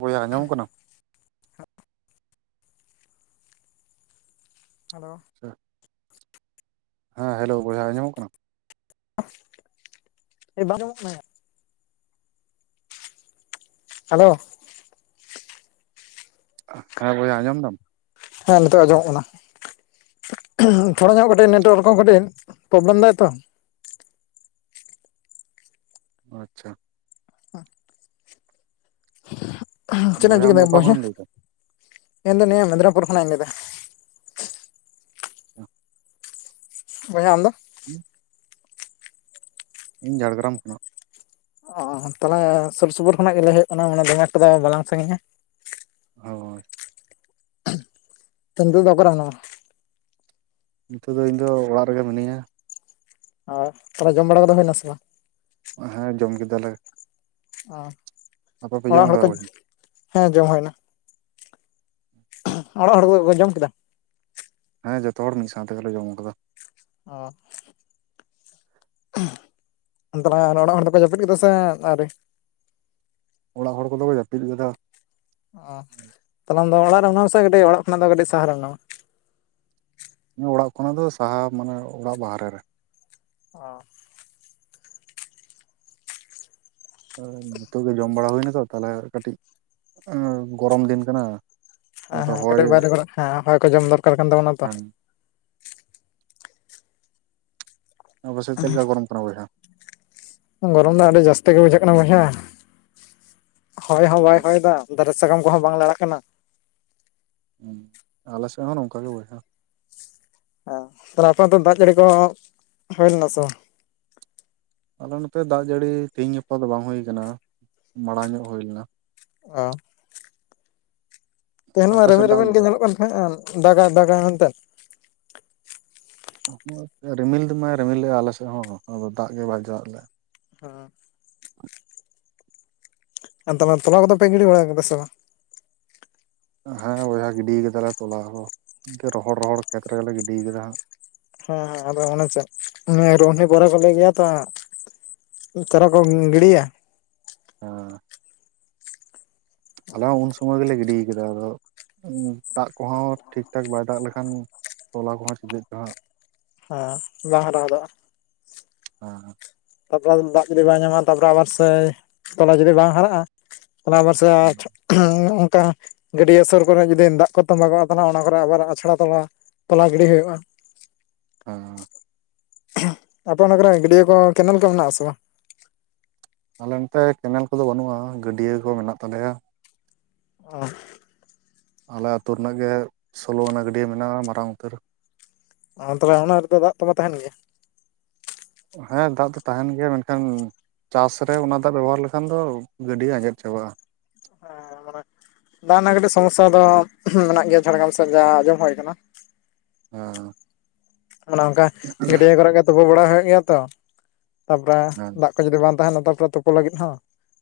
ᱵᱚᱭᱦᱟᱹ ᱟᱡᱚᱢᱚᱜ ᱠᱟᱱᱟ? ᱦᱮᱞᱳ ᱟ ᱦᱮ ᱦᱮᱞᱳ ᱵᱚᱭᱦᱟ ᱟᱸᱡᱚᱢᱚᱜ ᱠᱟᱱᱟ᱾ ᱮ ᱟᱡᱚᱢᱚᱜ ᱠᱟᱱᱟ ᱭᱟ ᱦᱮᱞᱳ ᱦᱮ ᱵᱳᱭᱦᱟ ᱟᱸᱡᱚᱢ ᱫᱟᱢ ᱦᱮ ᱱᱤᱛᱚᱜ ᱟᱡᱚᱢᱚᱜ ᱠᱟᱱᱟ ᱛᱷᱚᱲᱟ ᱧᱚᱜ ᱠᱟᱹᱴᱤᱡ ᱱᱮᱴᱣᱟᱨᱠ ᱦᱚ ᱠᱟᱹᱴᱤᱡ ᱯᱨᱚᱵᱞᱮᱢ ᱫᱟᱭ ᱛᱚ ᱟᱪᱪᱷᱟ ᱪᱮᱫ ᱤᱧ ᱵᱚᱭᱦᱟ ᱪᱤᱠᱟᱹ ᱟᱢ ᱫᱚ ᱚᱠᱟ ᱠᱷᱚᱱᱮᱢ ᱞᱟᱹᱭ ᱮᱫᱟ [unintelligible] ᱤᱧᱫᱚ ᱱᱤᱭᱟᱹ ᱢᱮᱫᱽᱱᱯᱩᱨ ᱠᱷᱚᱱᱟᱜ ᱤᱧ ᱞᱟᱹᱭ ᱟᱟ᱾ ᱵᱚᱭᱦᱟ ᱟᱢ ᱫᱚ [inaudible] ᱤᱧ ᱡᱷᱟᱲᱮᱜᱨᱟᱢ ᱠᱷᱚᱱᱟᱜ᱾ ᱚ ᱛᱟᱞᱟᱝᱜ ᱥᱩᱨ ᱥᱩᱯᱩᱨ ᱠᱷᱚᱱᱟᱜ ᱜᱮ ᱞᱟ. ᱭ ᱦᱩᱭᱩᱜ ᱠᱟᱱᱟ ᱢᱟᱱᱮ ᱫᱚᱢᱮ ᱢᱟᱱᱮ ᱫᱚᱢᱮ ᱛᱚᱵᱮ ᱵᱟᱞᱟᱝ ᱥᱟᱺᱜᱤᱧᱟ᱾ ᱦᱳᱭ᱾ ᱛᱚ ᱱᱤᱛᱟᱹᱜ ᱫᱚ ᱚᱠᱟᱨᱮ ᱢᱮᱱᱟᱢᱟ? ᱱᱤᱛᱚᱜ ᱫᱚ ᱤᱧ ᱫᱚ ᱚᱲᱟᱜ ᱨᱮᱜᱮ ᱢᱤᱱᱟᱹᱧᱟ᱾ ᱚ ᱛᱟᱦᱞᱮ ᱡᱚᱢ ᱵᱟᱲᱟ ᱠᱚᱫᱚ ᱦᱩᱭᱱᱟᱥᱮ ᱵᱟᱝ? ᱦᱮᱸ ᱡᱚᱢ ᱠᱮᱫᱟᱞᱮ᱾ ᱟᱯᱮ ᱯᱮ ᱦᱚᱸ ᱡᱚᱢ ᱚᱲᱟᱜ ᱦᱚᱲ ᱠᱟᱫᱟ ᱠᱚ ᱵᱚᱭᱦᱟ ᱦᱮᱸ ᱡᱚᱢ ᱦᱩᱭᱱᱟ᱾ ᱚᱲᱟᱜ ᱦᱚᱲ ᱠᱚᱠᱚ ᱡᱚᱢ ᱠᱮᱫᱟ? ᱦᱮᱸ ᱡᱚᱛᱚ ᱦᱚᱲ ᱢᱤᱫ ᱥᱟᱶ ᱛᱮᱜᱮᱞᱮ ᱡᱚᱢ ᱟᱠᱟᱫᱟ᱾ ᱚ᱾ ᱚᱱᱛᱮ ᱫᱚ ᱚᱲᱟᱜ ᱦᱚᱲ ᱫᱚᱠᱚ ᱡᱟᱹᱯᱤᱫ ᱠᱮᱫᱟ ᱥᱮ ᱟᱹᱶᱨᱤ? ᱚᱲᱟᱜ ᱦᱚᱲ ᱠᱚᱫᱚ ᱠᱚ ᱡᱟᱹᱯᱤᱫ ᱠᱮᱫᱟ᱾ ᱚᱻ ᱛᱟᱦᱞᱮ ᱟᱢ ᱫᱚ ᱚᱲᱟᱜ ᱨᱮ ᱡᱮᱱᱟᱢ ᱟᱥᱮ ᱠᱟᱹᱴᱤᱡ ᱚᱲᱟᱜ ᱠᱷᱚᱱᱟᱜ ᱫᱚ ᱠᱟᱹᱴᱤᱡ ᱥᱟᱦᱟ ᱨᱮ ᱢᱮᱱᱟᱢᱟ? ᱤᱧᱟᱹᱦᱚᱸ ᱚᱲᱟᱜ ᱠᱷᱚᱱᱟᱜ ᱫᱚ ᱥᱟᱦᱟ ᱢᱟᱱᱮ ᱚᱲᱟᱜ ᱵᱟᱦᱨᱮ ᱨᱮ᱾ ᱚ᱾ ᱱᱤᱛᱚᱜ ᱜᱮ ᱡᱚᱢ ᱵᱟᱲᱟ ᱦᱩᱭᱱᱟ ᱛᱚ ᱛᱟᱦᱞᱮ ᱠᱟᱹᱴᱤᱡ ᱜᱚᱨᱚᱢ ᱫᱤᱱ ᱠᱟᱱᱟ᱾ ᱦᱟᱸ ᱛᱚ ᱦᱟᱸ ᱦᱚᱭ ᱠᱟᱹᱴᱤᱡ ᱵᱟᱦᱨᱮ ᱠᱚᱨᱮ ᱦᱮ ᱦᱚᱭ ᱠᱚ ᱡᱚᱢ ᱫᱚᱨᱠᱟᱨ ᱠᱟᱱ ᱛᱟᱵᱚᱱᱟ ᱛᱚ᱾ ᱟᱯᱮᱥᱮᱫ ᱪᱮᱫ ᱞᱮᱠᱟ ᱜᱚᱨᱚᱢ ᱠᱟᱱᱟ ᱵᱚᱭᱦᱟ? ᱜᱚᱨᱚᱢ ᱫᱚ ᱟᱹᱰᱤ ᱡᱟᱹᱥᱛᱤ ᱜᱮ ᱵᱩᱡᱷᱟᱹᱜ ᱠᱟᱱᱟ ᱵᱚᱭᱦᱟ ᱦᱚᱭ ᱦᱚᱸ ᱦᱚᱭ ᱵᱟᱭ ᱦᱚᱭ ᱫᱟ᱾ ᱫᱟᱨᱮ ᱥᱟᱠᱟᱢ ᱠᱚᱦᱚᱸ ᱵᱟᱝ ᱞᱟᱲᱟᱜ ᱠᱟᱱᱟ᱾ ᱦᱩᱸ ᱟᱞᱮᱥᱮᱫ ᱦᱚ ᱱᱚᱝᱠᱟ ᱜᱮ ᱵᱚᱭᱦᱟ᱾ ᱦᱮ ᱛᱟᱦᱞᱮ ᱟᱯᱮ ᱚᱱᱛᱮ ᱫᱟᱜ ᱡᱟᱹᱲᱤ ᱠᱚ ᱦᱩᱭ ᱞᱮᱱᱟ ᱥᱮ ᱵᱟᱝ? ᱟᱞᱮ ᱱᱚᱛᱮ ᱫᱟᱜ ᱡᱟᱹᱲᱤ ᱛᱮᱦᱮᱧ ᱜᱟᱯᱟ ᱫᱚ ᱵᱟᱝ ᱦᱩᱭ ᱟᱠᱟᱱᱟ ᱢᱟᱲᱟᱝ ᱧᱚᱜ ᱦᱩᱭ ᱞᱮᱱᱟ᱾ ᱚ᱾ ᱛᱮᱦᱮᱧ ᱢᱟ ᱟᱯᱮ ᱥᱮᱫ ᱫᱟᱜ ᱨᱤᱢᱤᱱ-ᱨᱤᱢᱤᱱ ᱜᱮ ᱞᱮᱫᱟᱭ ᱧᱮᱞᱚᱜ ᱠᱟᱱ ᱛᱟᱦᱮᱸ-ᱟ ᱫᱟᱜᱟᱭ-ᱫᱟᱜᱟᱭ ᱢᱮᱱᱛᱮᱫ᱾ ᱨᱤᱢᱤᱞ ᱫᱚ ᱢᱟᱭ ᱨᱤᱢᱤᱞ ᱞᱮᱜ-ᱟ ᱟᱞᱮ ᱥᱮᱫ ᱦᱚᱸ ᱟᱫᱚ ᱫᱟᱜ ᱜᱮ ᱵᱟᱭ ᱫᱟᱜ ᱞᱮᱜ᱾ ᱦᱚᱸ᱾ ᱟ ᱛᱟᱞᱟᱝᱜ ᱛᱚᱞᱟ ᱠᱚᱫᱚ ᱯᱮ ᱜᱤᱰᱤ ᱵᱟᱲᱟ ᱟᱠᱟᱫᱟ ᱥᱮ ᱵᱟᱝ? ᱦᱮᱸ ᱵᱚᱭᱦᱟ ᱜᱤᱰᱤ ᱠᱟᱫᱟᱞᱮ ᱛᱚᱞᱟ ᱦᱚ ᱨᱚᱦᱚᱲ-ᱨᱚᱦᱚᱲ ᱠᱷᱮᱛ ᱨᱮᱜᱮ ᱞᱮ ᱜᱤᱰᱤ ᱠᱟᱫᱟ᱾ [unintelligible] ᱪᱟᱨᱟ ᱠᱚᱢ ᱜᱤᱰᱤᱭᱟ? [unintelligible] ᱦᱚᱞᱟ ᱦᱚᱸ ᱩᱱ ᱥᱚᱢᱚᱭ ᱜᱮᱞᱮ ᱜᱤᱰᱤ ᱠᱮᱫᱟ ᱟᱫᱚ ᱩᱸ ᱫᱟᱜ ᱠᱚᱦᱚᱸ ᱴᱷᱤᱠ ᱴᱷᱟᱠ ᱵᱟᱭ ᱫᱟᱜ ᱞᱮᱠᱷᱟᱱ ᱛᱚᱞᱟ ᱠᱚᱦᱚᱸ ᱪᱮᱫᱟᱹᱜ ᱛᱮ ᱦᱟᱸᱜ ᱦᱮᱸ ᱞᱟᱦᱟ ᱞᱟᱦᱟ ᱫᱚ᱾ ᱦᱮᱸ᱾ ᱛᱟᱯᱚᱨᱮ ᱫᱟᱜ ᱡᱩᱫᱤ ᱵᱟᱭ ᱧᱟᱢᱟ ᱛᱟᱯᱚᱨᱮ ᱟᱵ ᱥᱮ ᱛᱚᱞᱟ ᱡᱩᱫᱤ ᱵᱟᱝ ᱦᱟᱨᱟᱜ-ᱟ ᱛᱟᱦᱞᱮ ᱦᱮᱸ [unintelligible] ᱦᱩᱸ ᱚᱱᱠᱟ ᱜᱟᱹᱰᱤᱭᱟᱹ ᱥᱩᱨ ᱠᱚᱨᱮ ᱡᱩᱫᱤ ᱫᱟᱜ ᱠᱚᱛᱟᱢ ᱞᱟᱜᱟᱣ ᱟᱠᱟᱱᱟ ᱚᱱᱟ ᱠᱚᱨᱮ ᱟᱵᱟᱨ ᱟᱪᱷᱲᱟ ᱛᱚᱞᱟ ᱛᱚᱞᱟ ᱜᱤᱰᱤ ᱦᱩᱭᱩᱜᱼᱟ᱾ [unintelligible] ᱟᱯᱮ ᱚᱱᱟ ᱠᱚᱨᱮ ᱜᱟᱹᱰᱤᱭᱟᱹ ᱠᱚ ᱠᱮᱱᱮᱞ ᱠᱚ ᱢᱮᱱᱟᱜ-ᱟ ᱥᱮ ᱵᱟᱝ? ᱟᱞᱮ ᱱᱚᱛᱮ ᱠᱮᱱᱮᱞ ᱠᱚᱫᱚ ᱵᱟᱹᱱᱩᱜ-ᱟ ᱜᱟᱹᱰᱤᱭᱟᱹ ᱠᱚ ᱢᱮᱱᱟᱜ ᱛᱟᱞᱮᱭᱟ᱾ ᱚ᱾ ᱟᱞᱮ ᱟ. ᱛᱩ ᱨᱮᱱᱟᱜ ᱜᱮ ᱥᱚᱞᱚ ᱟᱱᱟ ᱜᱟᱹᱰᱤᱭᱟᱹ ᱢᱮᱱᱟᱜ-ᱟ ᱢᱟᱨᱟᱝ ᱩᱛᱟᱹᱨ᱾ ᱟᱸ ᱛᱚᱵᱮ ᱚᱱᱟ ᱨᱮᱫᱚ ᱫᱟᱜ ᱠᱚᱫᱚ ᱛᱟᱦᱮᱱ ᱜᱮᱭᱟ? ᱦᱮᱸ ᱫᱟᱜ ᱫᱚ ᱛᱟᱦᱮᱱ ᱜᱮᱭᱟ ᱢᱮᱱᱠᱷᱟᱱ ᱪᱟᱥ ᱨᱮ ᱚᱱᱟ ᱫᱟᱜ ᱵᱮᱵᱚᱦᱟᱨ ᱞᱮᱠᱷᱟᱱ ᱫᱚ ᱜᱟᱹᱰᱤᱭᱟᱹ ᱟᱸᱡᱮᱫ ᱪᱟᱵᱟᱜ-ᱟ᱾ [unintelligible] ᱫᱟᱜ ᱨᱮᱱᱟᱜ ᱠᱟᱹᱴᱤᱡ ᱥᱚᱢᱚᱥᱥᱟ ᱫᱚ ᱢᱮᱱᱟᱜ ᱜᱮᱭᱟ ᱡᱷᱟᱲᱜᱨᱟᱢ ᱥᱮᱫ ᱡᱟ ᱟᱸᱡᱚᱢ ᱦᱩᱭ ᱟᱠᱟᱱᱟ᱾ ᱦᱮᱸ ᱚᱱᱮ ᱚᱱᱠᱟ ᱜᱟᱹᱰᱭᱟᱹ ᱠᱚᱨᱮ ᱜᱮ ᱛᱩᱯᱩ ᱵᱟᱲᱟ ᱦᱩᱭᱩᱜ ᱜᱮᱭᱟ ᱛᱚ [unintelligible] ᱛᱟᱯᱚᱨᱮ ᱦᱮᱸ ᱫᱟᱜ [unintelligible] ᱡᱩᱫᱤ ᱵᱟᱝ ᱛᱟᱦᱮᱱᱟ ᱛᱟᱯᱚᱨᱮ ᱛᱩᱯᱩ ᱞᱟᱹᱜᱤᱫ ᱦᱚᱸ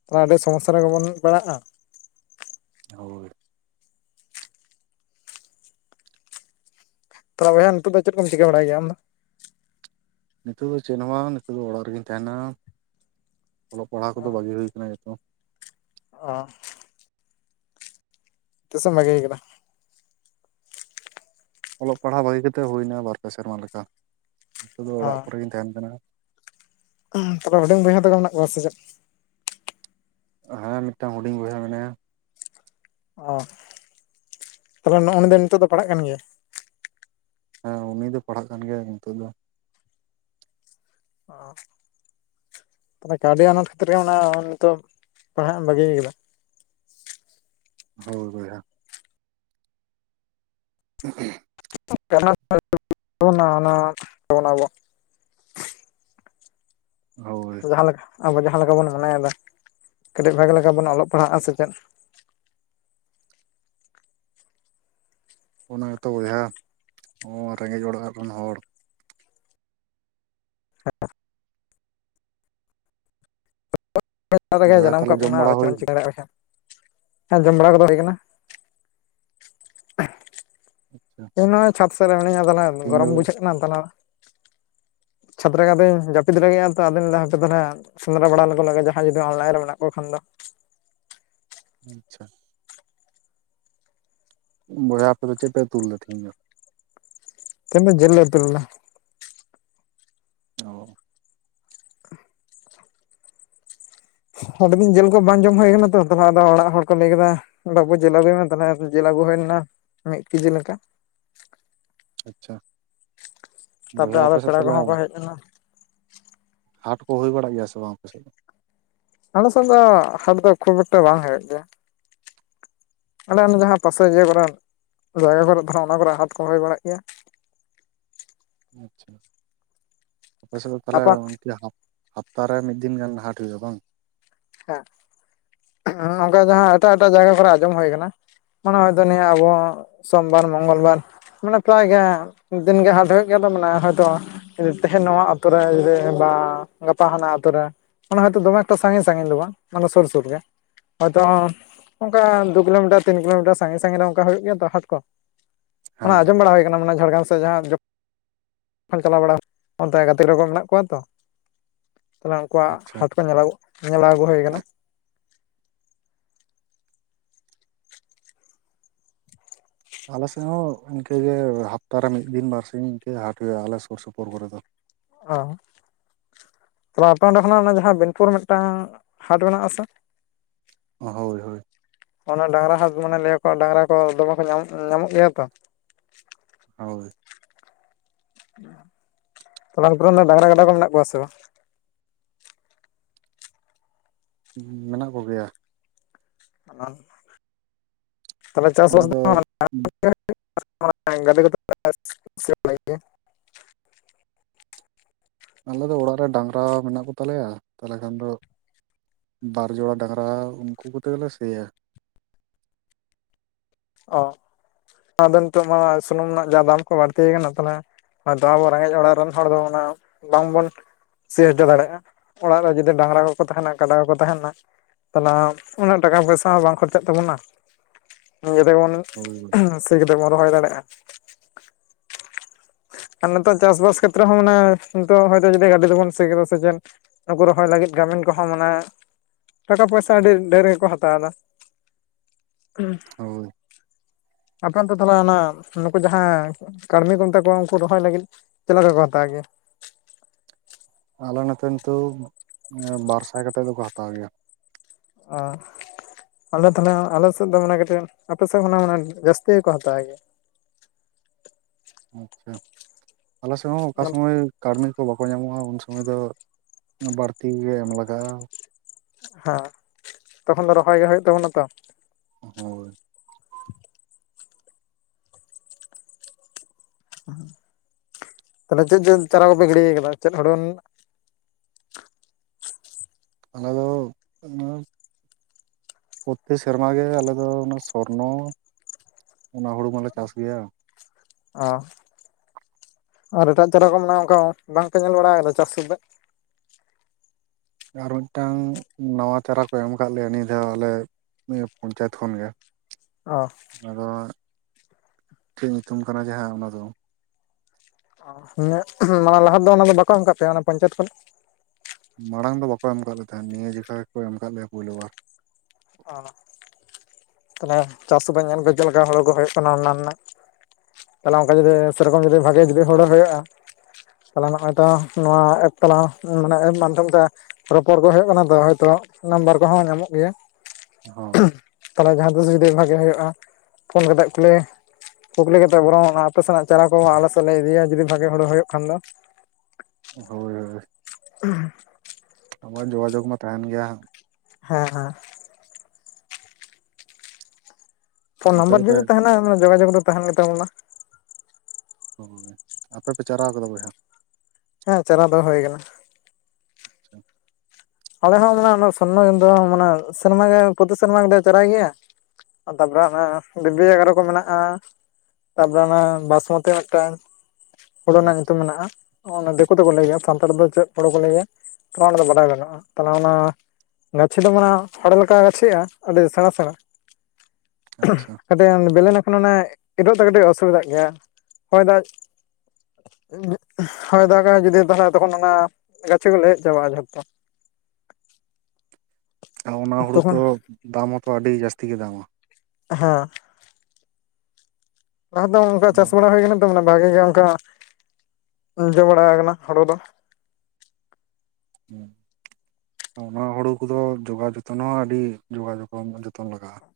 ᱛᱟᱦᱚᱞᱮ ᱟᱹᱰᱤ ᱥᱚᱢᱚᱥᱥᱟ ᱨᱮᱜᱮ ᱵᱚᱱ ᱯᱟᱲᱟᱜᱼᱟ᱾ ᱦᱳᱭ [unintelligible] ᱵᱚᱭᱦᱟ ᱱᱤᱛᱚᱜ ᱫᱚ ᱪᱮᱫ ᱠᱚ ᱪᱤᱠᱟᱹ ᱵᱟᱲᱟᱭ ᱜᱮᱭᱟ ᱟᱢ ᱫᱚ? ᱱᱤᱛᱚᱜ ᱫᱚ ᱪᱮᱫ ᱦᱚᱸ ᱵᱟᱝ ᱱᱤᱛᱚᱜ ᱫᱚ ᱚᱲᱟᱜ ᱨᱮᱜᱮᱧ ᱛᱟᱦᱮᱱᱟ ᱚᱞᱚᱜ ᱯᱟᱲᱦᱟᱜ ᱠᱚᱫᱚ ᱵᱟᱹᱜᱤ ᱦᱩᱭ ᱟᱠᱟᱱᱟ ᱡᱚᱛᱚ ᱚ ᱛᱤᱥ ᱮᱢ ᱵᱟᱹᱜᱤ ᱟᱠᱟᱱᱟ? ᱚᱞᱚᱜ ᱯᱟᱲᱦᱟᱜ ᱵᱟᱹᱜᱤ ᱠᱟᱛᱮ ᱦᱩᱭᱱᱟ ᱵᱟᱨᱯᱮ ᱥᱮᱨᱢᱟ ᱞᱮᱠᱟ ᱱᱤᱛᱚᱜ ᱫᱚ ᱚ ᱚᱲᱟᱜ ᱠᱚᱨᱮ ᱜᱤᱧ ᱛᱟᱦᱮᱱ ᱠᱟᱱᱟ᱾ [unintelligible] ᱛᱚᱵᱮ ᱦᱩᱰᱤᱧ ᱵᱚᱭᱦᱟ ᱛᱟᱠᱚ ᱢᱮᱱᱟᱜ ᱠᱚᱣᱟ ᱥᱮ ᱪᱮᱫ ᱦᱮᱸ ᱢᱤᱫᱴᱟᱝ ᱦᱩᱰᱤᱧ ᱵᱚᱭᱦᱟ ᱢᱮᱱᱟᱭᱟ᱾ ᱚ [unintelligible] ᱛᱚᱵᱮ ᱱᱚᱜ-ᱚ [unintelligible] ᱱᱤᱛᱚᱜ ᱫᱚ ᱯᱟᱲᱦᱟᱜ ᱠᱟᱱ ᱜᱮᱭᱟ ᱦᱮᱸ ᱩᱱᱤ ᱫᱚ ᱯᱟᱲᱦᱟᱜ ᱠᱟᱱ ᱜᱮᱭᱟ ᱱᱤᱛᱚᱜ ᱫᱚ [unintelligible] ᱛᱟᱦᱚᱞᱮ ᱠᱟᱹᱣᱰᱤ ᱟᱱᱟᱴ ᱠᱷᱟᱹᱛᱤᱨ ᱜᱮ ᱢᱟᱱᱮ ᱱᱤᱛᱚᱜ ᱯᱟᱲᱦᱟᱜ ᱮᱢ ᱵᱟᱹᱜᱤ ᱟᱠᱟᱫᱟ ᱦᱳᱭ ᱵᱚᱭᱦᱟ [unintelligible] [unintelligible] ᱚᱱᱟ ᱚᱱᱟ ᱚᱱᱟ ᱜᱮ ᱦᱳᱭ ᱡᱟᱦᱟᱸ ᱞᱮᱠᱟ ᱟᱵᱚ ᱡᱟᱦᱟᱸ ᱞᱮᱠᱟ ᱵᱚᱱ ᱢᱚᱱᱮᱭᱫᱟ [unintelligible] ᱠᱟᱹᱴᱤᱡ ᱵᱷᱟᱜᱤ ᱞᱮᱠᱟ ᱵᱩᱱ ᱚᱞᱚᱜ ᱯᱟᱲᱦᱟᱜ-ᱟ ᱥᱮ ᱪᱮᱫ ᱚᱱᱟ ᱜᱮᱛᱚ ᱵᱚᱭᱦᱟ [unintelligible] [unintelligible] ᱨᱮᱸᱜᱮᱡᱽ ᱚᱲᱟᱜ ᱨᱮᱱ ᱦᱚᱲ [unintelligible] [unintelligible] ᱵᱚᱭᱦᱟ ᱡᱟᱱᱟᱢ ᱛᱟᱦᱚᱞᱮ ᱟᱠᱟᱫ ᱡᱚᱢ ᱵᱚᱱᱟ ᱵᱟᱲᱟ ᱟᱫᱚ ᱪᱮᱫ ᱦᱩᱭ ᱮᱢ ᱪᱤᱠᱟᱹ ᱫᱟᱲᱮᱭᱟᱜ-ᱟ ᱵᱚᱭᱦᱟ [unintelligible] ᱦᱮᱸ ᱡᱚᱢ ᱵᱟᱲᱟ ᱠᱚᱫᱚ ᱦᱩᱭ ᱟᱠᱟᱱᱟ [unintelligible] ᱱᱚᱜᱚᱭ ᱪᱷᱟᱛ ᱥᱮᱫ ᱨᱮ ᱢᱤᱱᱟᱹᱧᱟ ᱟᱫᱚ [unintelligible] ᱛᱮᱦᱤᱧ ᱫᱚ ᱜᱚᱨᱚᱢ ᱵᱩᱡᱷᱟᱹᱜ ᱠᱟᱱᱟ [unintelligible] ᱪᱷᱟᱛ ᱨᱮᱜᱮᱱ ᱟᱫᱚᱧ ᱡᱟᱹᱯᱤᱫ ᱞᱟᱜᱤᱫ-ᱟ ᱛᱚ ᱟᱫᱚᱧ ᱞᱟᱹᱭ ᱮᱫᱟ ᱦᱟᱯᱮ ᱛᱟᱦᱚᱞᱮ ᱥᱮᱸᱫᱽᱨᱟ ᱵᱟᱲᱟ ᱞᱮᱠᱚ ᱞᱮᱜᱮ ᱡᱟᱦᱟᱸᱭ ᱡᱩᱫᱤ ᱚᱱᱞᱟᱭᱤᱱ ᱨᱮ ᱢᱮᱱᱟᱜ ᱠᱚ ᱠᱷᱟᱱ ᱫᱚ ᱟᱪᱪᱷᱟ ᱵᱚᱭᱦᱟ ᱟᱯᱮ ᱫᱚ ᱪᱮᱫ ᱯᱮ ᱩᱛᱩ ᱞᱮᱫᱟ ᱛᱤᱦᱤᱧ ᱫᱚ? ᱛᱮᱦᱮᱧ ᱫᱚ ᱡᱮᱞ ᱞᱮ ᱩᱛᱩ ᱞᱮᱫᱟ᱾ ᱚ ᱟᱹᱰᱤ ᱫᱤᱱ ᱡᱮᱞ ᱠᱚ ᱵᱟᱝ ᱡᱚᱢ ᱦᱳᱭ ᱟᱠᱟᱱᱟ ᱛᱚ ᱛᱟᱞᱦᱮ ᱟᱫᱚ ᱚᱲᱟᱜ ᱦᱚᱲ ᱠᱚ ᱞᱟᱹᱭ ᱮᱫᱟ ᱵᱟᱵᱩ ᱡᱮᱞ ᱟᱹᱜᱩᱭ ᱢᱮ ᱛᱟᱞᱦᱮ ᱟᱫᱚ ᱡᱮᱞ ᱟᱹᱜᱩ ᱦᱳᱭ ᱞᱮᱱᱟ ᱢᱤᱫ ᱠᱤᱡᱤ ᱞᱮᱠᱟ ᱟᱪᱪᱷᱟ [unintelligible] ᱵᱚᱭᱦᱟ ᱛᱟᱯᱚᱨᱮ ᱟᱫᱚ ᱟᱯᱮ ᱥᱮᱫ ᱯᱮᱲᱟ ᱛᱟᱦᱞᱮ [unintelligible] ᱦᱟᱴ ᱠᱚ ᱦᱳᱭ ᱵᱟᱲᱟᱜ ᱜᱮᱭᱟ ᱥᱮ ᱵᱟᱝ ᱟᱯᱮ ᱥᱮᱫ ᱫᱚ ᱟᱞᱮ ᱥᱮᱫ ᱫᱚ ᱦᱟᱴ ᱫᱚ ᱠᱷᱩᱵ ᱮᱠᱴᱟ ᱵᱟᱝ ᱦᱚᱭᱚᱜ ᱜᱮᱭᱟ ᱟᱞᱮ ᱚᱱᱟ ᱡᱟᱦᱟᱸ ᱯᱟᱥᱮ ᱤᱭᱟᱹ ᱠᱚᱨᱮ ᱡᱟᱭᱜᱟ ᱠᱚᱨᱮ [unintelligible] ᱚᱱᱟ ᱠᱚᱨᱮ ᱦᱟᱴ ᱠᱚ ᱦᱳᱭ ᱵᱟᱲᱟᱜ ᱜᱮᱭᱟ ᱟᱪᱪᱷᱟ [unintelligible] ᱟᱯᱮ ᱥᱮᱫ ᱫᱚ ᱛᱟᱞᱦᱮ ᱟᱯᱟᱱ [unintelligible] ᱦᱟᱯᱛᱟ ᱨᱮ ᱢᱤᱫ ᱫᱤᱱ ᱜᱟᱱ ᱦᱟᱴ ᱦᱩᱭᱩᱜ-ᱟ ᱵᱟᱝ ᱦᱮᱸ [unintelligible] ᱚᱱᱠᱟ ᱡᱟᱦᱟᱸ ᱮᱴᱟᱜ ᱮᱴᱟᱜ ᱡᱟᱭᱜᱟ ᱠᱚᱨᱮ ᱟᱸᱡᱚᱢ ᱦᱳᱭ ᱟᱠᱟᱱᱟ ᱢᱚᱱᱮ ᱦᱚᱭᱛᱚ ᱱᱤᱭᱟᱹ ᱟᱵᱚ ᱥᱚᱢᱵᱟᱨ ᱢᱚᱝᱜᱚᱞ ᱵᱟᱨ ᱢᱟᱱᱮ ᱯᱨᱟᱭ ᱜᱮ ᱫᱤᱱ ᱜᱮ ᱦᱟᱴ ᱦᱳᱭᱳᱜ ᱜᱮᱭᱟ ᱛᱚ ᱢᱟᱱᱮ ᱦᱚᱭᱛᱚ ᱛᱮᱦᱮᱧ ᱱᱚᱣᱟ ᱟᱛᱩ ᱨᱮ ᱡᱩᱫᱤ ᱵᱟ ᱜᱟᱯᱟ ᱦᱟᱱᱟ ᱟᱛᱩ ᱨᱮ ᱚᱱᱟ ᱦᱚᱭ ᱛᱚ ᱫᱚᱢᱮ ᱮᱠᱴᱟ ᱥᱟᱸᱜᱤᱧ [unintelligible] ᱥᱟᱸᱜᱤᱧ ᱫᱚ ᱵᱟᱝ ᱢᱟᱱᱮ ᱥᱩᱨ ᱥᱩᱨ ᱜᱮ ᱦᱚᱭ ᱛᱚ ᱚᱝᱠᱟ ᱫᱩ ᱠᱤᱞᱳᱢᱤᱴᱟᱨ ᱛᱤᱱ ᱠᱤᱞᱳᱢᱤᱴᱟᱨ ᱥᱟᱸᱜᱤᱧ ᱥᱟᱸᱜᱤᱧ ᱨᱮ ᱚᱝᱠᱟ ᱦᱳᱭᱳᱜ ᱜᱮᱭᱟ ᱛᱚ ᱦᱟᱴ ᱠᱚ ᱦᱮᱸ ᱚᱱᱟ ᱟᱸᱡᱚᱢ ᱵᱟᱲᱟ ᱦᱳᱭ ᱠᱟᱱᱟ ᱢᱟᱱᱮ ᱡᱷᱟᱲᱜᱨᱟᱢ [unintelligible] ᱡᱟᱦᱟᱸ ᱡᱚ [unintelligible] ᱪᱟᱞᱟᱣ ᱵᱟᱲᱟ [unintelligible] ᱚᱱᱛᱮ ᱜᱟᱛᱮ ᱠᱚᱲᱟ ᱠᱚ ᱢᱮᱱᱟᱜ ᱠᱚᱣᱟ ᱛᱚ ᱛᱟᱞᱦᱮ ᱩᱱᱠᱩᱣᱟᱜ ᱟᱪᱪᱷᱟ ᱦᱟᱴ ᱠᱚ ᱧᱮᱞ ᱟᱜᱩ ᱧᱮᱞ ᱟᱹᱜᱩ ᱦᱳᱭ ᱟᱠᱟᱱᱟ ᱟᱞᱮ ᱥᱮᱜ ᱦᱚᱸ ᱤᱱᱠᱟᱹ ᱜᱮ ᱦᱟᱯᱛᱟ ᱨᱮ ᱢᱤᱫ ᱫᱤᱱ ᱵᱟᱨ ᱥᱤᱧ ᱤᱱᱠᱟᱹ ᱦᱟᱴ ᱦᱩᱭᱩᱜ-ᱟ ᱟᱞᱮ ᱥᱩᱨ ᱥᱩᱯᱩᱨ ᱠᱚᱨᱮ ᱫᱚ ᱚ ᱛᱚᱵᱮ ᱟᱯᱮ ᱚᱸᱰᱮ ᱠᱷᱚᱱᱟᱜ ᱚᱱᱟ ᱡᱟᱦᱟᱸ ᱵᱤᱱᱯᱩᱨ ᱢᱮᱫᱴᱟᱝ ᱦᱟᱴ ᱢᱮᱱᱟᱜ-ᱟ ᱥᱮ ᱚ ᱦᱳᱭ ᱦᱳᱭ ᱚᱱᱟ ᱰᱟᱝᱨᱟ ᱦᱟᱛ ᱢᱟᱱᱮ ᱞᱟᱹᱭᱟ ᱠᱚ ᱰᱟᱝᱨᱟ ᱠᱚ ᱫᱚᱢᱮ ᱠᱚ ᱧᱟᱢᱚ ᱧᱟᱢᱚᱜ ᱜᱮᱭᱟ ᱛᱚ ᱦᱳᱭ [unintelligible] ᱛᱟᱦᱞᱮᱢ ᱩᱯᱨᱩᱢ ᱱᱟᱢ ᱰᱟᱝᱨᱟ ᱜᱟᱰᱟ ᱠᱚ ᱢᱮᱱᱟᱜ ᱠᱚᱣᱟ ᱥᱮ ᱵᱟᱝ ᱢᱮᱱᱟᱜ ᱠᱚ ᱜᱮᱭᱟ [unintelligible] ᱛᱟᱞᱦᱮ ᱪᱟᱥ-ᱵᱟᱥ ᱫᱚ [unintelligible] [unintelligible] [unintelligible] ᱟᱞᱮ ᱫᱚ ᱚᱲᱟᱜ ᱨᱮ ᱰᱟᱝᱨᱟ ᱢᱮᱱᱟᱜ ᱠᱚ ᱛᱟᱞᱮᱭᱟ ᱛᱟᱞᱦᱮ ᱠᱷᱟᱱ ᱫᱚ ᱵᱟᱨ ᱡᱚᱲᱟ ᱰᱟᱝᱨᱟ ᱩᱱᱠᱩ ᱠᱚᱛᱮ ᱜᱮᱞᱮ ᱥᱤᱭᱟ ᱚ ᱟᱫᱚ ᱱᱤᱛᱚᱜ ᱢᱟ ᱥᱩᱱᱩᱢ ᱨᱮᱱᱟᱜ ᱡᱟ ᱫᱟᱢ ᱠᱚ ᱵᱟᱲᱛᱤᱭ ᱠᱟᱱᱟ ᱛᱟᱞᱦᱮ ᱟᱫᱚ ᱟᱵᱚ ᱨᱮᱸᱜᱮᱡ ᱚᱲᱟᱜ ᱨᱮᱱ ᱦᱚᱲ ᱫᱚ ᱚᱱᱟ ᱵᱟᱝ ᱵᱚᱱ ᱥᱤ ᱦᱚᱡᱚ ᱫᱟᱲᱮᱜ-ᱟ ᱚᱲᱟᱜ ᱨᱮ ᱡᱩᱫᱤ ᱰᱟᱝᱨᱟ ᱠᱚᱠᱚ ᱛᱟᱦᱮᱱᱟ ᱠᱟᱰᱟ ᱠᱚᱠᱚ ᱛᱟᱦᱮᱱᱟ ᱩᱱᱟᱹᱜ ᱴᱟᱠᱟ ᱯᱚᱭᱥᱟ ᱦᱚᱸ ᱵᱟᱝ ᱠᱷᱚᱨᱪᱟᱜ ᱛᱟᱵᱩᱱᱟ ᱤᱭᱟᱹ ᱛᱮᱜᱮ ᱵᱚᱱ ᱦᱳᱭ ᱦᱳᱭ ᱦᱩᱸ ᱥᱤ ᱠᱟᱛᱮᱜ ᱵᱚᱱ ᱨᱚᱦᱚᱭ ᱫᱟᱲᱮᱜ-ᱟ ᱟᱨ ᱱᱤᱛᱚᱜ ᱪᱟᱥ-ᱵᱟᱥ ᱠᱷᱮᱛᱨᱮ ᱦᱚᱸ ᱚᱱᱟ ᱱᱤᱛᱚᱜ ᱦᱚᱭ ᱛᱚ ᱡᱩᱫᱤ ᱜᱟᱰᱤ ᱛᱮᱵᱚᱱ ᱥᱤ ᱠᱮᱫᱟ ᱥᱮ ᱪᱮᱫ ᱱᱩᱠᱩ ᱨᱚᱦᱚᱭ ᱞᱟᱹᱜᱤᱫ ᱠᱟᱢᱤᱱ ᱠᱚ ᱦᱚᱸ ᱢᱟᱱᱮ ᱴᱟᱠᱟ ᱯᱚᱭᱥᱟ ᱟᱹᱰᱤ ᱰᱷᱮᱨ ᱜᱮ ᱠᱚ ᱦᱟᱛᱟᱣ ᱫᱟ [unintelligible] ᱦᱳᱭ ᱟᱯᱮ ᱚᱱᱛᱮ ᱛᱟᱞᱦᱮ ᱚᱱᱟ ᱱᱩᱠᱩ ᱡᱟᱦᱟᱸ ᱠᱟᱹᱲᱢᱤ ᱠᱚ ᱢᱮᱛᱟ ᱠᱚᱣᱟ ᱩᱱᱠᱩ ᱨᱚᱦᱚᱭ ᱞᱟᱹᱜᱤᱫ ᱪᱮᱫ ᱞᱮᱠᱟ ᱠᱚ ᱦᱟᱛᱟᱣ ᱜᱮᱭᱟ ᱟᱞᱮ ᱱᱚᱛᱮ ᱱᱤᱛᱚᱜ ᱵᱟᱨ ᱥᱟᱭ ᱠᱟᱛᱮᱫ ᱫᱚ ᱠᱚ ᱦᱟᱛᱟᱣ ᱜᱮᱭᱟ ᱚ ᱟᱞᱮ ᱛᱟᱞᱦᱮ ᱦᱚᱸ ᱟᱞᱮ ᱥᱮᱫ ᱫᱚ ᱢᱟᱱᱮ ᱠᱟᱹᱴᱤᱡ ᱟᱯᱮ ᱥᱮᱫ ᱠᱷᱚᱱᱟᱜ ᱢᱟᱱᱮ ᱡᱟᱹᱥᱛᱤ ᱜᱮᱠᱚ ᱦᱟᱛᱟᱣ ᱜᱮᱭᱟ ᱟᱪᱪᱷᱟ ᱟᱞᱮ ᱥᱮᱫ ᱦᱚᱸ ᱚᱠᱟ ᱦᱮᱸ ᱥᱚᱢᱚᱭ ᱠᱟᱹᱨᱢᱤ ᱠᱚ ᱵᱟᱠᱚ ᱧᱟᱢᱚᱜ-ᱟ ᱩᱱ ᱥᱚᱢᱚᱭ ᱫᱚ ᱵᱟᱹᱲᱛᱤ ᱜᱮ ᱮᱢ ᱞᱟᱜᱟ-ᱟ ᱦᱮᱸ ᱛᱚᱠᱷᱚᱱ ᱫᱚ ᱨᱚᱦᱚᱭ ᱜᱮ ᱦᱩᱭᱩᱜ ᱛᱟᱵᱚᱱᱟ ᱛᱚ ᱦᱳᱭ ᱛᱟᱦᱞᱮ ᱪᱮᱫ ᱪᱮᱫ ᱪᱟᱨᱟ ᱠᱚᱯᱮ ᱜᱤᱲᱤᱭ ᱟᱠᱟᱫᱟ ᱪᱮᱫ ᱦᱳᱲᱳ ᱦᱮᱞᱳ [unintelligible] ᱯᱨᱚᱛᱤ ᱥᱮᱨᱢᱟ ᱜᱮ ᱟᱞᱮ ᱫᱚ ᱚᱱᱟ ᱥᱚᱨᱱᱚ ᱚᱱᱟ ᱦᱩᱲᱩ ᱢᱟᱞᱮ ᱪᱟᱥ ᱜᱮᱭᱟ ᱚ ᱟᱨ ᱮᱴᱟᱜ ᱪᱟᱨᱟ ᱠᱚ ᱢᱮᱱᱟᱜ-ᱟ ᱚᱱᱠᱟ ᱵᱟᱝᱯᱮ ᱧᱮᱞ ᱵᱟᱲᱟ ᱟᱠᱟᱫᱟ ᱪᱟᱥ ᱥᱩᱫᱫᱟᱹ ᱟᱨ ᱢᱤᱫ ᱴᱟᱝ ᱱᱟᱣᱟ ᱪᱟᱨᱟ ᱠᱚ ᱮᱢ ᱟᱠᱟᱫ ᱞᱮᱭᱟ ᱱᱤᱭᱟᱹ ᱫᱷᱟᱣ ᱟᱞᱮ ᱱᱤᱭᱟᱹ ᱯᱚᱧᱪᱟᱭᱮᱛ ᱠᱷᱚᱱ ᱜᱮ ᱚ ᱟᱫᱚ ᱦᱟᱸᱜ ᱪᱮᱫ ᱧᱩᱛᱩᱢ ᱠᱟᱱᱟ ᱡᱮ ᱦᱟᱸᱜ ᱚᱱᱟ ᱫᱚ ᱤᱭᱟᱹᱜ [unintelligible] ᱢᱟᱱᱮ ᱞᱟᱦᱟ ᱫᱚ ᱚᱱᱟ ᱫᱚ ᱵᱟᱠᱚ ᱮᱢ ᱠᱟᱣᱟᱫ ᱯᱮᱭᱟ ᱚᱱᱟ ᱯᱚᱪᱟᱭᱮᱛ ᱠᱷᱚᱱ ᱢᱟᱲᱟᱝ ᱫᱚ ᱵᱟᱠᱚ ᱮᱢ ᱟᱠᱟᱫ ᱞᱮ ᱛᱟᱦᱮᱸᱫ ᱱᱤᱭᱟᱹ ᱡᱮᱠᱷᱟ ᱜᱮᱠᱚ ᱮᱢ ᱟᱠᱟᱫ ᱞᱮᱭᱟ ᱯᱩᱭᱞᱳ ᱵᱟᱨ ᱚ ᱛᱟᱦᱞᱮ ᱪᱟᱥ ᱦᱚᱸ ᱵᱟᱧ ᱧᱮᱞ ᱠᱟᱛᱮ ᱞᱮᱠᱟ ᱦᱩᱲᱩ ᱠᱚ ᱦᱩᱭᱩᱜ ᱠᱟᱱᱟ ᱚᱱᱟ ᱨᱮᱱᱟᱜ ᱛᱟᱞᱦᱮ ᱚᱱᱠᱟ ᱡᱩᱫ ᱥᱮᱨᱚᱠᱚᱢ ᱡᱩᱫᱤ ᱵᱷᱟᱜᱮ ᱡᱩᱫᱤ ᱦᱳᱲᱳ ᱦᱩᱭᱩᱜ-ᱟ᱾ ᱛᱟᱞᱦᱮ ᱱᱚᱜᱼᱚᱭ ᱛᱚ ᱱᱚᱣᱟ ᱮᱯ ᱛᱟᱞᱟ ᱢᱟᱱᱮ ᱮᱯ ᱢᱟᱫᱽᱫᱷᱚᱢ ᱛᱮ ᱨᱚᱯᱚᱲ ᱠᱚ ᱦᱩᱭᱩᱜ ᱠᱟᱱᱟ ᱛᱚ ᱦᱚᱭᱛᱚ ᱱᱟᱢᱵᱟᱨ ᱠᱚᱦᱚᱸ ᱧᱟᱢᱚᱜ ᱜᱮᱭᱟ ᱦᱚᱸ ᱛᱟᱞᱦᱮ ᱡᱟᱦᱟᱸ ᱛᱤᱥ ᱡᱩᱫᱤ ᱢᱚᱡᱽ ᱜᱮ ᱦᱳᱭᱳᱜ-ᱟ ᱯᱷᱳᱱ ᱜᱚᱫᱟᱫ ᱯᱮᱞᱮ ᱠᱩᱠᱞᱤ ᱠᱟᱛᱮᱫ ᱵᱚᱨᱚᱝ ᱟᱯᱮ ᱥᱮᱱᱟᱜ ᱪᱟᱨᱟ ᱠᱚ ᱟᱞᱮ ᱥᱮᱫ ᱞᱮ ᱤᱫᱤᱭᱟ ᱡᱩᱫᱤ ᱵᱷᱟᱜᱮ ᱦᱳᱲᱳ ᱦᱩᱭᱩᱜ ᱠᱷᱟᱱ ᱫᱚ ᱦᱳᱭ ᱦᱳᱭ [unintelligible] ᱱᱚᱜᱼᱚᱭ ᱡᱳᱜᱟ ᱡᱳᱜᱽ ᱢᱟ ᱛᱟᱦᱮᱸᱱ ᱜᱮᱭᱟ ᱦᱟᱸᱜ ᱦᱮᱸ ᱦᱮᱸ ᱯᱷᱳᱱ ᱟᱯᱮ ᱱᱟᱢᱵᱟᱨ ᱫᱚᱯᱮ ᱡᱩᱫᱤ ᱛᱟᱦᱮᱸᱱᱟ ᱡᱳᱜᱟ ᱡᱳᱜᱽ ᱫᱚ ᱛᱟᱦᱮᱸᱱ ᱜᱮ ᱛᱟᱵᱚᱱᱟ ᱦᱳᱭ ᱟᱯᱮ ᱯᱮ ᱪᱟᱨᱟ ᱠᱟᱫᱟ ᱵᱚᱭᱦᱟ? ᱦᱮᱸ ᱪᱟᱨᱟ ᱫᱚ ᱦᱳᱭ ᱠᱟᱱᱟ ᱾ ᱟᱪᱪᱷᱟ ᱾ ᱟᱞᱮ ᱦᱚᱸ ᱢᱟᱱᱮ ᱚᱱᱟ ᱥᱚᱨᱱᱚ ᱤᱭᱟᱹ ᱫᱚ ᱢᱟᱱᱮ ᱥᱮᱨᱢᱟ ᱨᱮ ᱯᱨᱚᱛᱤ ᱥᱮᱨᱢᱟ ᱜᱮᱞᱮ ᱪᱟᱨᱟᱭ ᱜᱮᱭᱟ ᱾ ᱛᱟᱯᱚᱨᱮ ᱚᱱᱮ ᱵᱤᱵᱤ ᱮᱜᱟᱨᱚ ᱠᱚ ᱢᱮᱱᱟᱜᱼᱟ ᱾ ᱛᱟᱨᱯᱚᱨᱮ ᱚᱱᱟ ᱵᱟᱥᱢᱚᱛᱤ ᱢᱤᱫᱴᱟᱹᱝ ᱾ ᱦᱩᱲᱳ ᱨᱮᱱᱟᱜ ᱧᱩᱛᱩᱢ ᱢᱮᱱᱟᱜᱼᱟ, ᱫᱤᱠᱩ ᱛᱮᱠᱚ ᱞᱟᱹᱭ ᱜᱮᱭᱟ ᱾ ᱥᱟᱱᱛᱟᱲ ᱛᱮ ᱫᱚ ᱪᱮᱫ ᱦᱳᱲᱳ ᱠᱚ ᱞᱟᱹᱭ ᱜᱮᱭᱟ? [unintelligible] ᱚᱱᱟ ᱫᱚ ᱵᱟᱰᱟᱭ ᱵᱟᱹᱱᱩᱜᱼᱟ ᱾ ᱛᱟᱞᱦᱮ ᱚᱱᱟ ᱜᱟᱪᱷᱤ ᱫᱚ ᱢᱟᱱᱮ ᱦᱳᱲᱳ ᱞᱮᱠᱟ ᱜᱮ ᱜᱟᱪᱷᱤᱜᱼᱟ ᱟᱹᱰᱤ ᱥᱮᱬᱟ ᱥᱮᱬᱟ ᱟᱪᱪᱷᱟ [inaudible] ᱠᱟᱹᱴᱤᱡ ᱵᱮᱹᱞᱮᱹ ᱞᱮᱱᱠᱷᱟᱱ ᱚᱱᱮ ᱤᱨᱳᱜ ᱫᱚ ᱠᱟᱹᱴᱤᱡ ᱚᱥᱩᱵᱤᱫᱷᱟᱜ ᱜᱮᱭᱟ ᱦᱚᱭ ᱫᱟᱜ ᱦᱚᱭ ᱫᱟᱜᱟᱭ ᱡᱩᱫᱤ ᱛᱟᱦᱞᱮ ᱛᱚᱠᱷᱚᱱ ᱚᱱᱟ ᱜᱟᱪᱷᱤ ᱠᱚ ᱞᱮᱣᱮᱫ ᱪᱟᱵᱟᱜᱼᱟ ᱡᱷᱚᱛᱚ ᱾ ᱚᱱᱟ ᱦᱩᱲᱩ ᱛᱚᱠᱷᱚᱱ ᱛᱚ ᱫᱟᱢ ᱦᱚᱸᱛᱚ ᱟᱹᱰᱤ ᱡᱟᱹᱥᱛᱤ ᱜᱮ ᱫᱟᱢᱟ ᱾ ᱦᱮᱸ ᱞᱟᱦᱟ ᱫᱚ ᱚᱱᱠᱟ ᱪᱟᱥ ᱦᱩᱸ ᱵᱟᱲᱟ ᱦᱩᱭ ᱟᱠᱟᱱᱟ ᱛᱚ ᱢᱟᱱᱮ ᱵᱷᱟᱜᱮ ᱜᱮ ᱚᱱᱠᱟ ᱡᱚ ᱵᱟᱲᱟ ᱟᱠᱟᱱᱟ ᱦᱳᱲᱳ ᱫᱚ ᱾ ᱚᱸ ᱚᱱᱟ ᱦᱩᱲᱩ ᱠᱚᱫᱚ ᱡᱚᱜᱟᱣ ᱡᱚᱛᱚᱱ ᱦᱚᱸ ᱟᱹᱰᱤ ᱡᱚᱜᱟᱣ [unintelligible] ᱡᱚᱛᱚᱱ ᱞᱟᱜᱟᱜᱼᱟ ᱾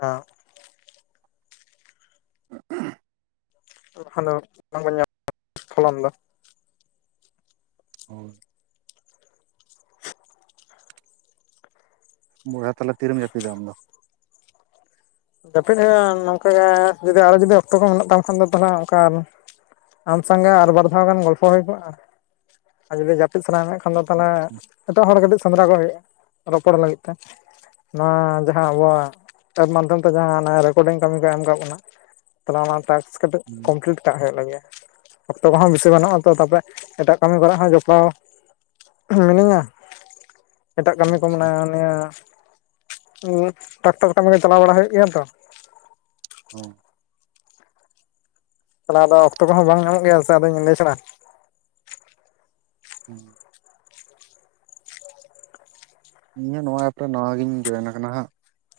ᱦᱮᱸ ᱾ [unintelligible] ᱟᱫᱚ ᱵᱟᱝᱵᱚᱱ ᱧᱟᱢᱟ ᱯᱷᱚᱞᱚᱱ ᱫᱚ [unintelligible] ᱦᱳᱭ ᱵᱚᱭᱦᱟ ᱛᱟᱦᱞᱮ ᱛᱤᱨᱮᱢ ᱡᱟᱹᱯᱤᱫᱟ ᱟᱢ ᱫᱚ? ᱡᱟᱹᱯᱤᱫ ᱦᱩᱭᱩᱜᱼᱟ ᱱᱚᱝᱠᱟ ᱜᱮ ᱡᱩᱫᱤ ᱟᱨᱦᱚᱸ ᱡᱩᱫᱤ ᱚᱠᱛᱚ ᱠᱚ ᱢᱮᱱᱟᱜ ᱛᱟᱢ ᱠᱷᱟᱱ ᱫᱚ ᱛᱟᱦᱚᱞᱮ ᱚᱱᱠᱟ ᱟᱢ ᱥᱟᱝ ᱜᱮ ᱟᱨ ᱵᱟᱨ ᱫᱷᱟᱣ ᱜᱟᱱ ᱜᱚᱞᱯᱷᱚ ᱦᱩᱭ ᱠᱚᱜᱼᱟ ᱾ ᱟᱨ ᱡᱩᱫᱤ ᱡᱟᱹᱯᱤᱫ ᱥᱟᱱᱟᱣ ᱢᱮ ᱠᱷᱟᱱ ᱫᱚ ᱛᱟᱦᱚᱞᱮ ᱮᱴᱟᱜ ᱦᱚᱲ ᱠᱟᱹᱴᱤᱡ ᱥᱮᱸᱫᱽᱨᱟ ᱠᱚ ᱦᱩᱭᱩᱜᱼᱟ ᱨᱚᱯᱚᱲ ᱞᱟᱹᱜᱤᱫ ᱛᱮ᱾ ᱱᱚᱣᱟ ᱡᱟᱦᱟᱸ ᱟᱵᱚᱣᱟᱜ ᱮᱯ ᱢᱟᱫᱽᱫᱷᱚᱢ ᱛᱚ ᱡᱟᱦᱟ ᱚᱱᱟ ᱨᱮᱠᱚᱨᱰᱤᱝ ᱠᱟᱹᱢᱤ ᱠᱚ ᱮᱢ ᱠᱟᱜ ᱵᱩᱱᱟ ᱛᱟᱞᱦᱮ ᱚᱱᱟ ᱴᱟᱠᱥᱼᱼ ᱠᱟᱹᱴᱤᱡ ᱠᱚᱢᱯᱞᱤᱴ ᱠᱟᱜ ᱦᱩᱭᱩᱜ ᱞᱟᱹᱜᱤ ᱟ ᱾ ᱚᱠᱛᱚ ᱠᱚᱦᱚᱸ ᱵᱤᱥᱤ ᱵᱟᱱᱩᱜᱼᱟ ᱛᱚ ᱛᱟᱯᱚᱨᱮ ᱮᱴᱟᱜ ᱠᱟᱹᱢᱤ ᱠᱚᱨᱮ ᱦᱚᱸ ᱡᱚᱯᱲᱟᱣ ᱦᱤᱱᱟᱹᱧᱟ, ᱮᱴᱟᱜ ᱠᱟᱹᱢᱤ ᱠᱚ ᱟᱪᱪᱷᱟ ᱢᱮᱱᱟ ᱱᱤᱭᱟᱹ ᱴᱟᱠᱴᱟᱨ ᱠᱟᱹᱢᱤ ᱠᱚ ᱪᱟᱞᱟᱣ ᱵᱟᱲᱟ ᱦᱩᱭᱩᱜ ᱜᱮᱭᱟ ᱛᱚ ᱾ ᱦᱩᱸ ᱚᱱᱮ ᱟᱫᱚ ᱚᱠᱛᱚ ᱠᱚᱦᱚᱸ ᱵᱟᱝ ᱧᱟᱢᱚᱜ ᱜᱮᱭᱟ ᱥᱮ ᱟᱫᱚ ᱧᱤᱫᱟᱹ ᱪᱷᱟᱲᱟ᱾ ᱦᱩᱸ ᱤᱧ ᱦᱚᱸ ᱱᱚᱣᱟ ᱮᱯ ᱨᱮ ᱱᱚᱣᱟ ᱜᱤᱧ ᱡᱚᱭᱮᱱ ᱟᱠᱟᱱᱟ ᱦᱟᱸᱜ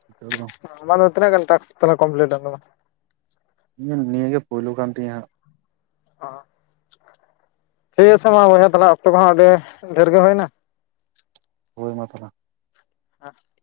ᱱᱤᱛᱚᱝ ᱫᱚ ᱾ ᱟᱢᱟᱜ ᱫᱚ ᱛᱤᱱᱟᱹᱜ ᱜᱟᱱ ᱴᱟᱥᱠ ᱠᱚᱢᱯᱞᱤᱴ ᱮᱱ ᱛᱟᱢᱟ? ᱤᱧᱟᱜ ᱱᱤᱭᱟᱹ ᱜᱮ ᱯᱳᱭᱞᱳ ᱠᱟᱱ ᱛᱤᱧᱟᱹ ᱦᱟᱸᱜ ᱾ ᱚ ᱴᱷᱤᱠ ᱟᱪᱷᱮ ᱢᱟ ᱵᱚᱭᱦᱟ ᱛᱟᱦᱞᱮ ᱚᱠᱛᱚ ᱠᱚᱦᱚᱸ ᱟᱹᱰᱤ ᱰᱷᱮᱨ ᱜᱮ ᱦᱩᱭᱱᱟ ᱾ ᱦᱳᱭ ᱢᱟ ᱛᱟᱦᱚᱞᱮ᱾ [unintelligible]